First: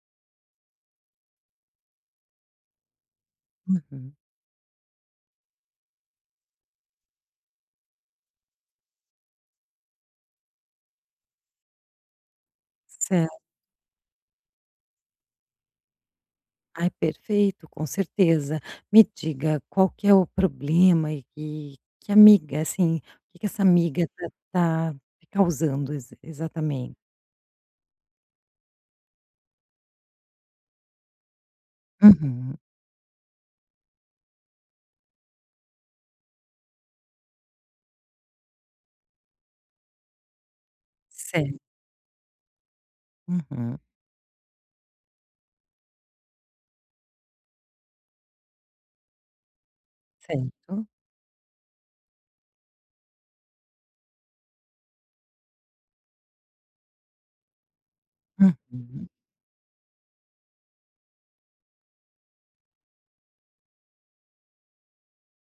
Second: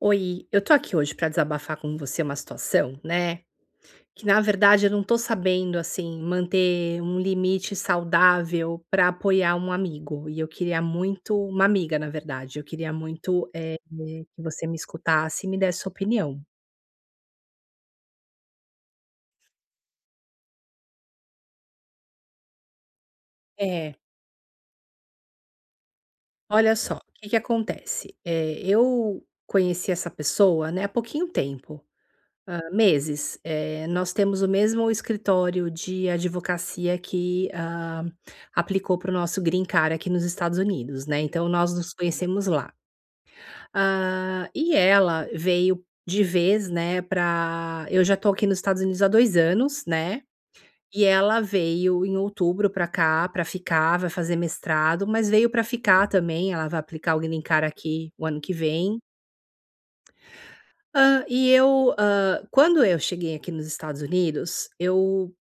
Oi, eu tô aqui hoje pra desabafar com você uma situação, né, Uhum. que na verdade eu não tô sabendo, assim, manter um limite saudável pra apoiar um amigo e eu queria muito uma amiga, na verdade, eu queria Certo. muito, eh, que você me escutasse e me desse sua opinião. Ai, perfeito, com certeza. Me diga, qual que é o problema e que que amiga, assim, o que que essa É. amiga tá tá te causando ex Olha exatamente? só, o que que acontece? Eh, eu conheci essa pessoa, né, há pouquinho tempo, Uhum. hã, meses. Eh, nós temos o mesmo escritório de advocacia que, hã, aplicou para o nosso green card aqui nos Estados Unidos, né. Então Certo. nós nos conhecemos lá. Uhum. Hã, e ela veio de vez, né, pra eu já estou aqui nos Estados Unidos há 2 anos, né. Certo. E ela veio em outubro pra cá pra ficar, vai fazer mestrado, mas veio pra ficar também, ela vai aplicar o green card aqui o ano que vem. Uhum. Hã, e eu, hã, quando eu cheguei aqui nos Estados Unidos, eu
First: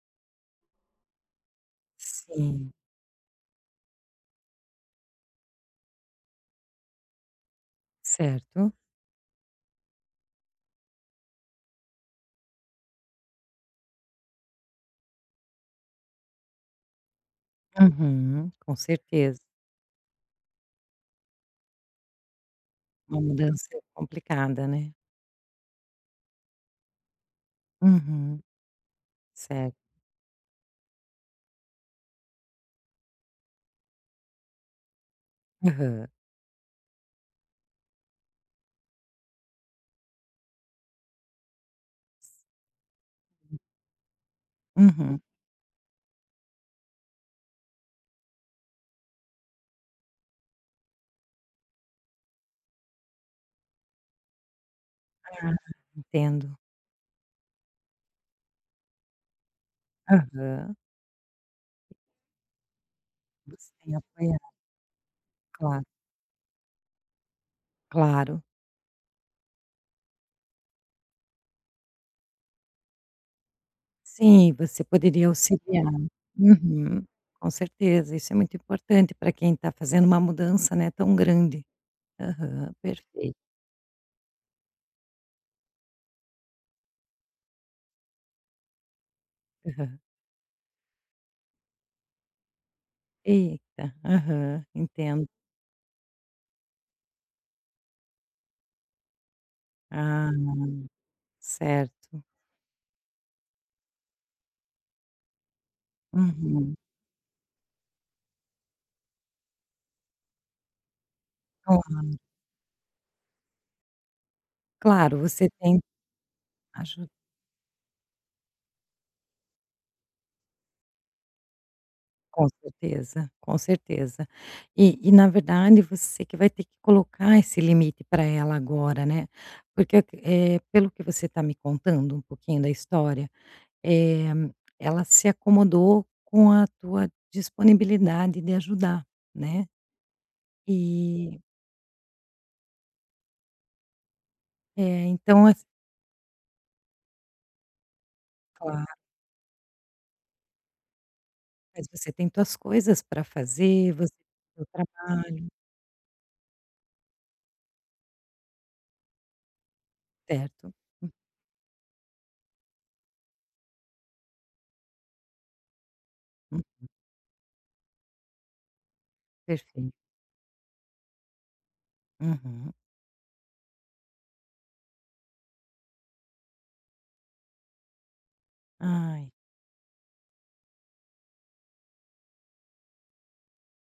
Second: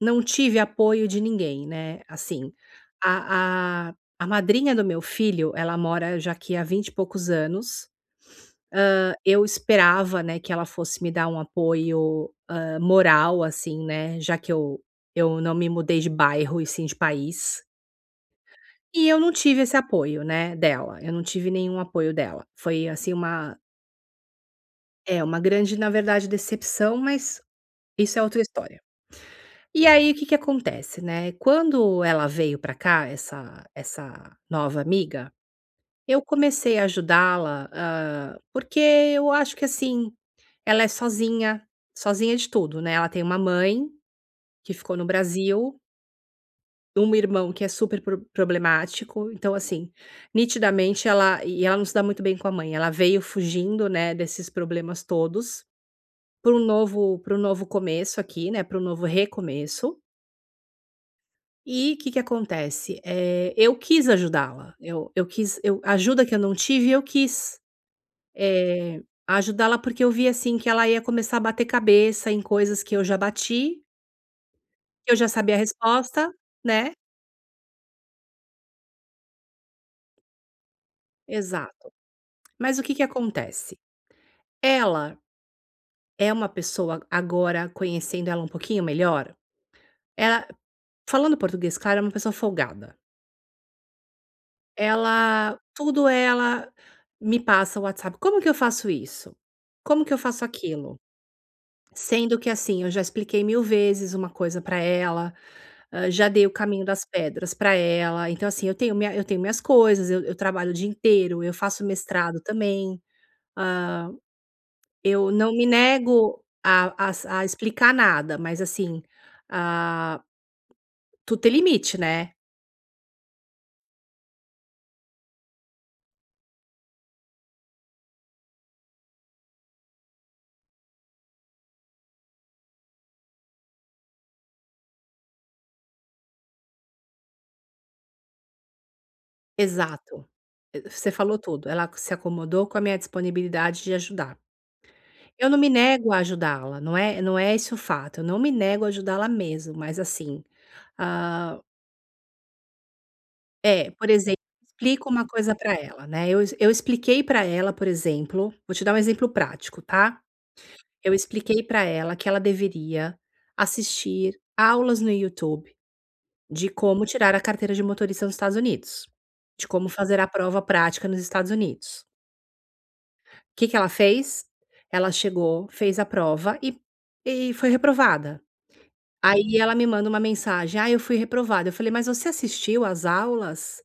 não tive apoio de ninguém, né, assim. Sim. A a a madrinha do meu filho, ela mora já aqui há vinte e poucos anos. Certo. Hã, eu esperava, né, que ela fosse me dar um apoio, hã, moral assim, né. Já que eu eu não me mudei de bairro e sim de país. Uhum, com E eu não certeza. tive esse apoio, né, dela. Eu não tive nenhum apoio dela. Foi assim Uma uma mudança complicada, né. É, uma grande, na verdade, decepção, mas isso é outra Uhum. história. Certo. E aí o que que acontece, né? Quando ela veio pra cá, essa essa nova amiga, Aham. eu comecei a ajudá-la, hã, porque eu acho que assim, ela é sozinha, sozinha de tudo, né. Ela tem uma mãe que ficou no Uhum. Brasil um irmão que é super pro problemático, então assim, nitidamente ela e ela não se dá muito bem com a mãe, ela veio fugindo, né, desses problemas Ah, todos, para entendo. um novo para um novo começo aqui, né, para o novo recomeço. Aham. E que que acontece? É, Você eu quis [unintelligible] ajudá-la. Eu eu quis eu Claro. a ajuda que eu não tive, eu quis, Claro. eh, ajudá-la porque eu vi assim que ela ia começar a bater cabeça em coisas que eu já bati Sim, você que eu poderia já sabia a auxiliá-la. resposta, né. Uhum, com certeza, isso é muito importante para quem tá fazendo uma mudança, né, tão grande. Exato. Aham, Mas o que que perfeito. acontece? Ela é uma pessoa, agora conhecendo ela um pouquinho melhor, Aham. ela, falando português claro, é uma pessoa folgada. Eita, aham, entendo. Ela tudo ela me passa no WhatsApp, "como que eu faço isso? Como que eu Ah, faço aquilo"? certo. Sendo que assim, eu já expliquei mil vezes uma coisa para ela, hã, já dei o Uhum. caminho das pedras para ela. Então assim, eu tenho minha eu tenho minhas coisas, eu eu trabalho o dia inteiro, eu faço Aham. mestrado também. Hã, Claro, eu você não me tem nego a aju às, a explicar nada, mas assim, ah, tudo tem limite, né. Com certeza, com certeza. E e na verdade, você que vai ter que colocar esse limite para ela agora, né. Porque, eh, pelo que você está me contando, um pouquinho da história, eh, ela se acomodou com a tua disponibilidade de ajudar, né. Exato, você falou E tudo. Ela se acomodou com a minha disponibilidade de ajudar. É, então Eu não ass me nego a ajudá-la, não é não é isso o fato, eu não me nego a Claro. ajudá-la mesmo, mas assim, hã Mas você tem tuas coisas para é, fazer, por você exemplo, tem o explico uma trabalho. coisa para ela, né. Eu ex eu expliquei para ela, por exemplo, vou te dar um exemplo prático, tá? Certo. hum. Eu expliquei para ela que ela deveria assistir aulas no YouTube de Uhum. como tirar a carteira de motorista nos Estados Unidos. De como Perfeito. fazer a prova prática nos Estados Unidos. Uhum. Que que ela fez? Ela chegou, fez a prova e e foi reprovada. Ai. Aí ela me manda uma mensagem, "Ai, eu fui reprovada". Eu falei: "Mas você assistiu às aulas?"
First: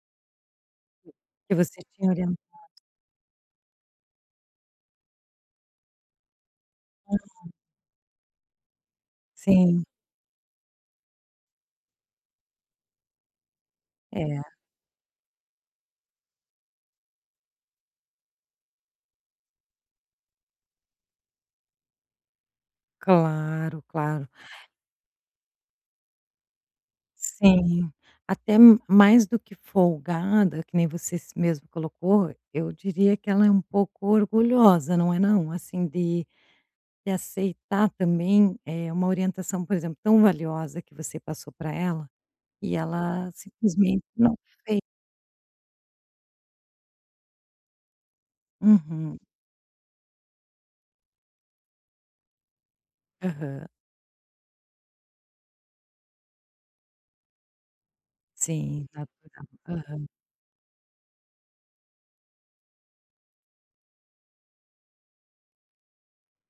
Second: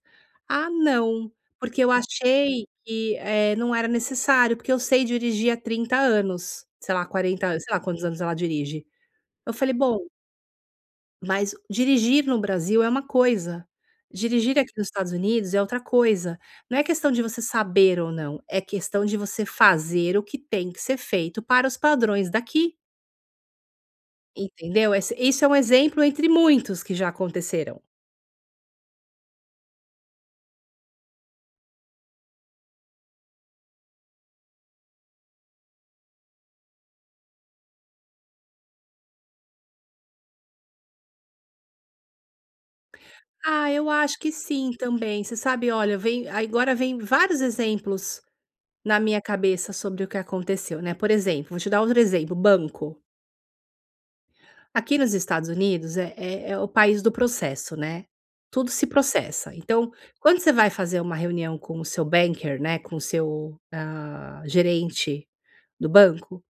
"Ah, não, Que você porque eu tinha orientado. achei que, eh, não era necessário, porque eu sei dirigir há 30 anos, sei lá, 40 Aham. an", sei lá quantos anos ela dirige. Eu falei, Sim. "Bom" mas dirigir no Brasil é uma coisa, É. dirigir aqui nos Estados Unidos é outra coisa. Não é questão de você saber ou não, é questão de você fazer o que tem que ser feito para os padrões daqui. Claro, claro. Entendeu? Ess isso é um exemplo entre muitos que já aconteceram. Sim, até m mais do que folgada, que nem você s mesma colocou, eu diria que ela é um pouco orgulhosa, não é não? Assim, de de aceitar também, eh, uma orientação, por exemplo, tão valiosa que você passou pra ela e ela, Ah, eu simplesmente, acho que não sim fez. também, você sabe, olha, vem, agora vem vários exemplos na Uhum. minha cabeça sobre o que aconteceu, né. Por exemplo, vou te dar outro exemplo, banco. Aham. Aqui nos Estados Unidos é é o país do processo, né, tudo Sim, se natural. processa, então, Aham. quando você vai fazer uma reunião com o seu banker, né, com o seu, hã, gerente do banco,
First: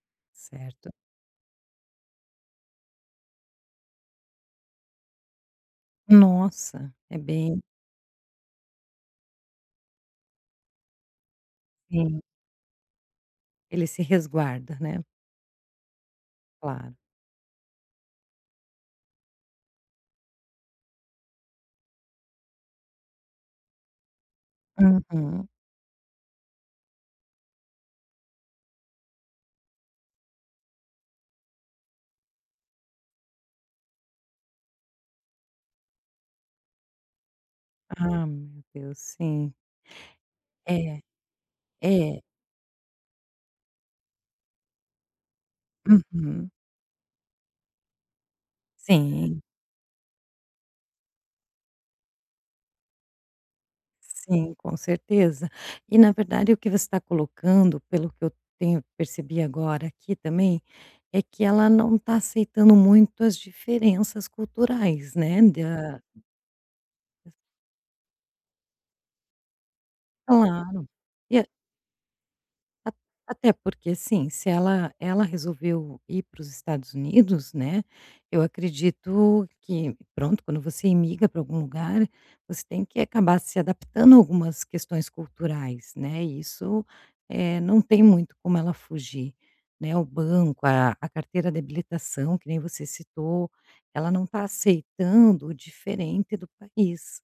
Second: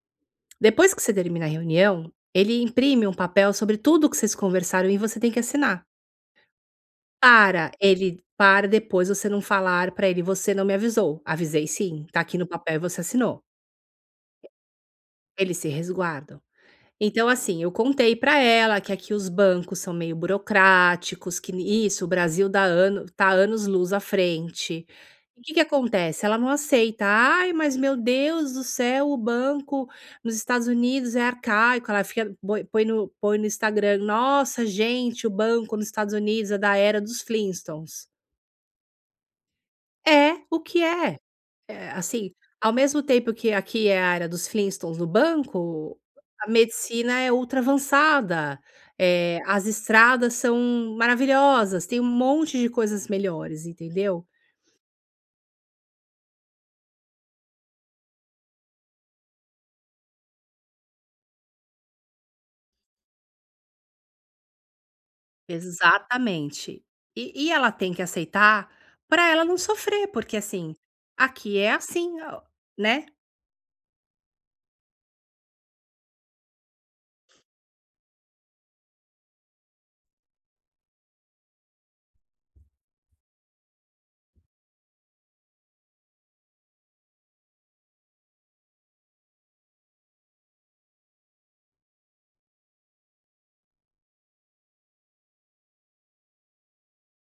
Certo. depois que você termina a reunião, ele imprime um papel sobre tudo que vocês conversaram e você tem que assinar. Nossa, é bem Para ele para depois você não falar pra ele: "Você não me avisou". "Avisei sim, Sim. tá aqui no papel, você assinou". Ele se resguarda, né. Eles se resguardam. Claro. Então assim, eu contei pra ela que aqui os bancos são meio burocráticos, que n isso, o Brasil dá anos tá anos-luz à frente e Uhum. que que acontece, ela não aceita. "Ai, mas meu Deus do céu, o banco nos Estados Unidos é arcaico", ela fica, põe põe no põe no Instagram: "Nossa, gente, o banco nos Estados Unidos é da era dos Flintstones". Ah, meu Deus, sim. É o que É, é. É, é. assim, ao mesmo tempo que aqui é a era dos Flintstones no banco, a Uhum. medicina é ultra avançada, eh, Sim. as estradas são maravilhosas, tem um monte de coisas melhores, entendeu. Sim, com certeza e na verdade, o que você tá colocando, pelo que eu tenho percebi agora aqui também, é que ela não tá aceitando muito as diferenças culturais, né, da Exatamente Ess e e ela tem que aceitar pra ela não sofrer, porque assim, Claro, e a aqui é assim o a né. até porque sim, se ela ela resolveu ir para os Estados Unidos, né, eu acredito que, pronto, quando você imigra pra algum lugar, você tem que acabar se adaptando a algumas questões culturais, né, isso, eh, não tem muito como ela fugir, né, o banco, a a carteira de habilitação, que nem você citou, ela não tá aceitando o diferente do país,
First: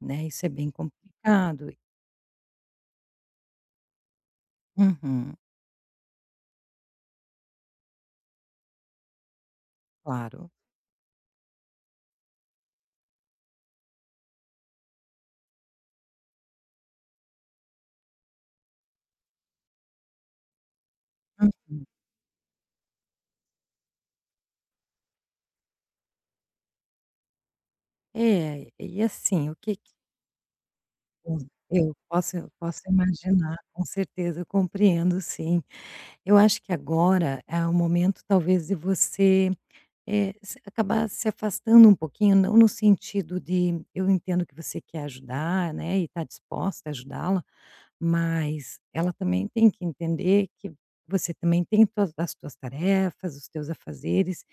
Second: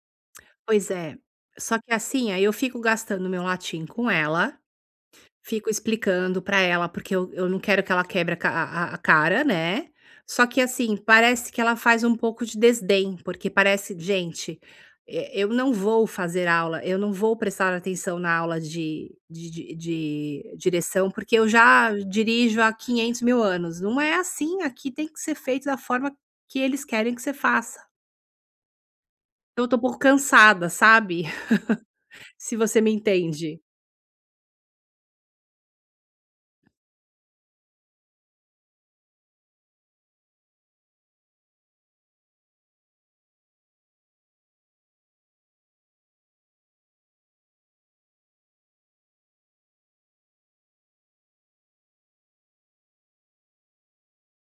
né, isso é bem Pois é, complicado só e que assim, aí eu fico gastando meu latim com ela, Uhum. fico explicando pra ela, porque eu eu não quero que ela quebre a ca a a cara, né, só Claro. que assim, parece que ela faz um pouco de desdém, porque parece: "Gente, eh, eu não vou fazer aula, eu não vou prestar atenção na aula de de de direção, porque eu Uhum. já dirijo há quinhentos mil anos". Não é assim, aqui tem que ser feito da forma que eles querem que você faça. É, e assim, o Eu que estou um que pouco cansada, sabe. [unintelligible] eu posso, Se posso você me imaginar, entende. com certeza, eu compreendo, sim. Eu acho que agora é o momento talvez de você, eh, você acabar se afastando um pouquinho, não no sentido de eu entendo que você quer ajudar, né, e está disposta a ajudá-la, mas ela também tem que entender que você também tem tuas as tuas tarefas, os teus afazeres.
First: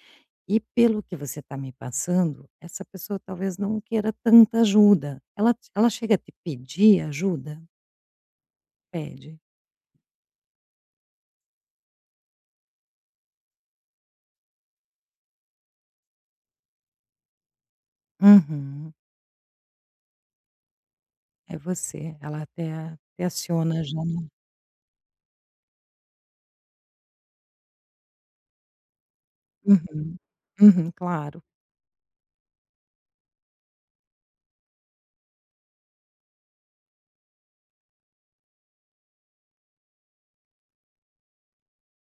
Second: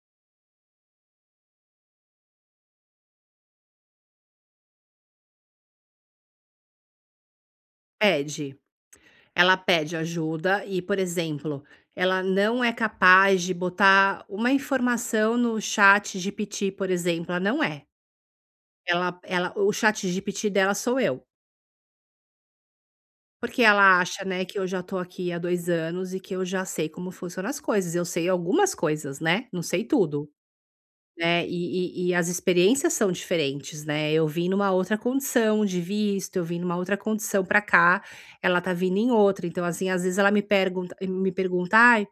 E pelo que você está me passando, essa pessoa talvez não queira tanta ajuda. Ela t ela chega a te pedir ajuda? Pede. Pede. Ela pede ajuda e, por exemplo, ela não é capaz de botar uma informação no ChatGPT, por exemplo, ela não é. Uhum. Ela, ela o ChatGPT dela sou eu. É você, ela até até Porque aciona já. ela acha, né, que eu já estou aqui há 2 anos e que eu já sei como funcionam as coisas. Eu sei algumas coisas, né. Não sei Uhum, tudo, uhum, claro. né. E e e as experiências são diferentes, né. Eu vim numa outra condição de visto, eu vim numa outra condição para cá, ela está vindo em outra. Então assim, às vezes ela me pergunta me pergunta: "Ai,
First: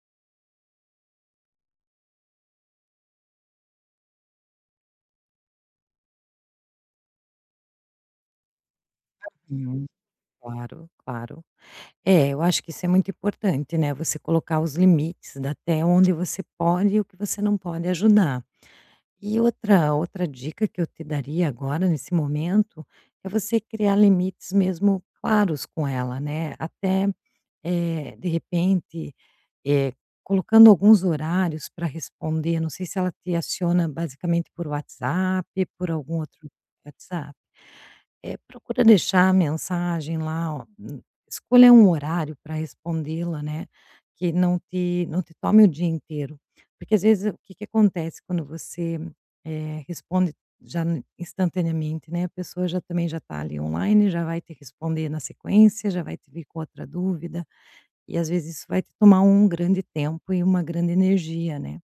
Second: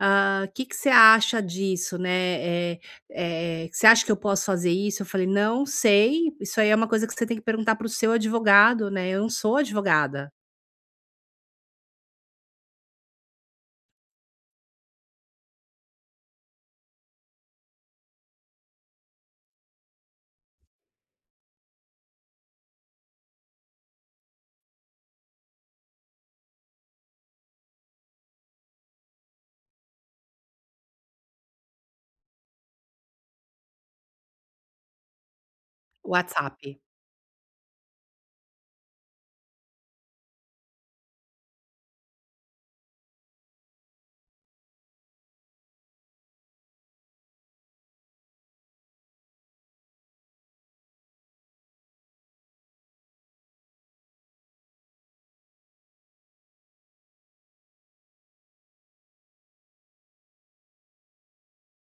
hã, que que cê acha disso, né. Eh, eh, você acha que eu posso fazer isso?" Eu falei: "Não sei, isso aí é uma coisa que você tem que perguntar para o seu advogado, né. Eu não sou Uhum. advogada". Claro, claro. É, eu acho que isso é muito importante, né, você colocar os limites até onde você pode e o que você não pode ajudar. E outra outra dica que eu te daria agora, nesse momento, é você criar limites mesmo claros com ela, né. Até, eh, de repente, eh, colocando alguns horários para responder. Não sei se ela te aciona basicamente por WhatsApp, por algum outro WhatsApp. WhatsApp. É, procura deixar a mensagem lá, ó, escolha um horário pra respondê-la, né, que não te não te tome o dia inteiro. Porque às vezes, o que que acontece quando você, eh, responde já n instantaneamente, né. A pessoa já também já está ali online, já vai te responder na sequência, já vai te vir com outra dúvida, e às vezes isso vai te tomar um grande tempo e uma grande energia, né.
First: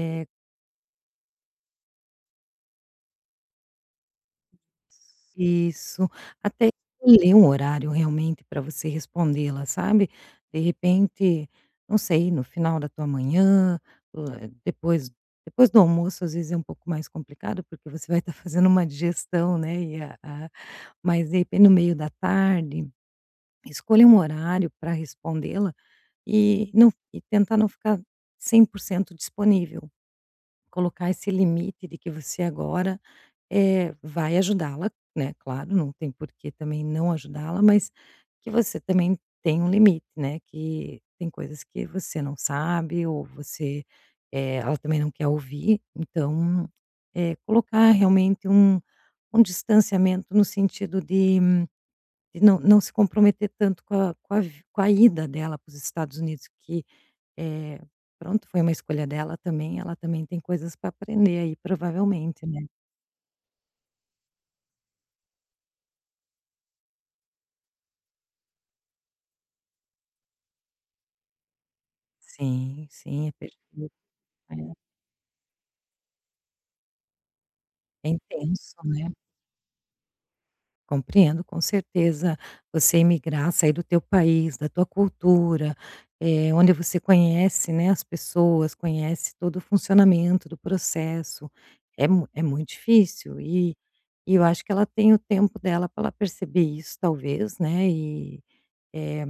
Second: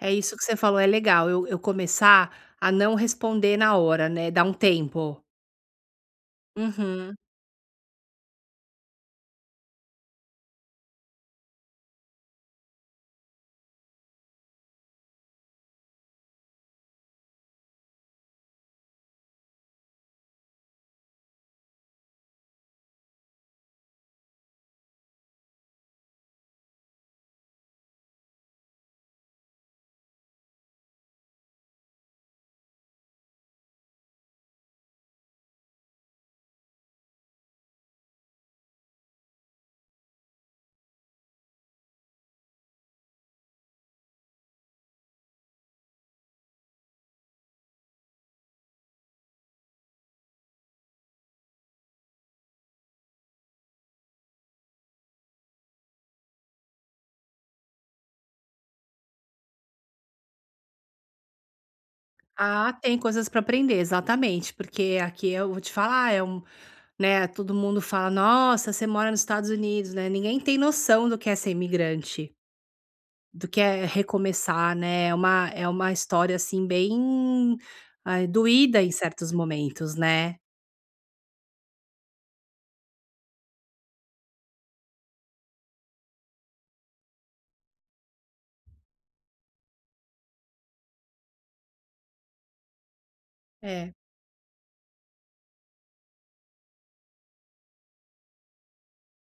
É isso que você falou, é legal eu, eu começar a não responder na hora, né. Dar um tempo. Isso, até Uhum. escolher um horário realmente para você respondê-la, sabe. De repente, não sei, no final da tua manhã, hã, depois, depois do almoço às vezes é um pouco mais complicado, porque você vai estar fazendo uma digestão, né. E a a mas de repente no meio da tarde, escolha um horário pra respondê-la e não f e tentar não ficar 100% disponível. Colocar esse limite de que você agora, é, vai ajudá-la, né, claro, não tem porque também não ajudá-la, mas que você também tem um limite, né. Que tem coisas que você não sabe ou você, eh, ela também não quer ouvir. Então, é, colocar realmente um um distanciamento no sentido de de não não se comprometer tanto com a com a vi com a ida dela para os Estados Unidos, que, é, pronto, foi uma escolha dela também, ela também tem coisas para aprender aí, provavelmente, né. Ah, tem coisas pra aprender, exatamente, porque aqui eu vou te falar, é um né todo mundo fala: "Nossa, você mora nos Estados Unidos, né." Ninguém tem noção do que é ser imigrante Sim, sim, do que é [unintelligible] é. recomeçar, né. É uma é uma história assim bem, É ai, intenso, doída em né. certos momentos, né. Compreendo, com certeza. Você emigrar, sair do teu país, da tua cultura, eh, onde você conhece, né, as pessoas, conhece todo o funcionamento do processo, é mu é muito difícil. E, É. e eu acho que ela tem o tempo dela para ela perceber isso, talvez, né. E, eh,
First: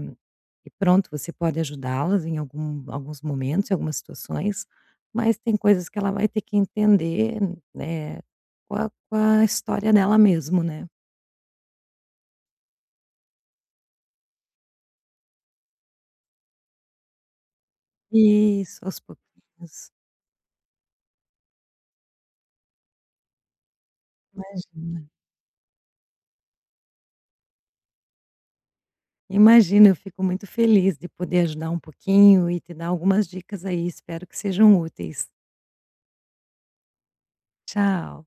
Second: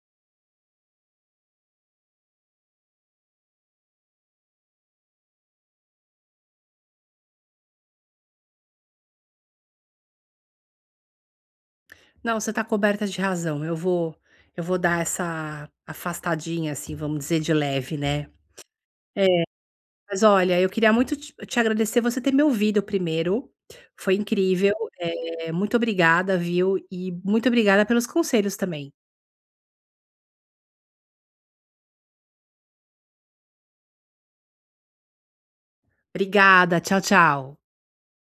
e pronto, você pode ajudá-las em algum alguns momentos, em algumas situações, mas tem coisas que ela vai ter que entender, né, com a com a história dela mesmo, né. Não, você está coberta de razão. Eu vou eu vou dar essa afastadinha assim, vamos dizer, de leve, né. Isso, aos É, pouquinhos. mas olha, eu queria muito te te agradecer você ter me ouvido primeiro. Foi incrível. Imagina. Eh, muito obrigada, viu. E muito obrigada pelos conselhos também. Imagina, eu fico muito feliz de poder ajudar um pouquinho e te dar algumas dicas aí, espero que sejam úteis. Obrigada. Tchau, tchau. Tchau.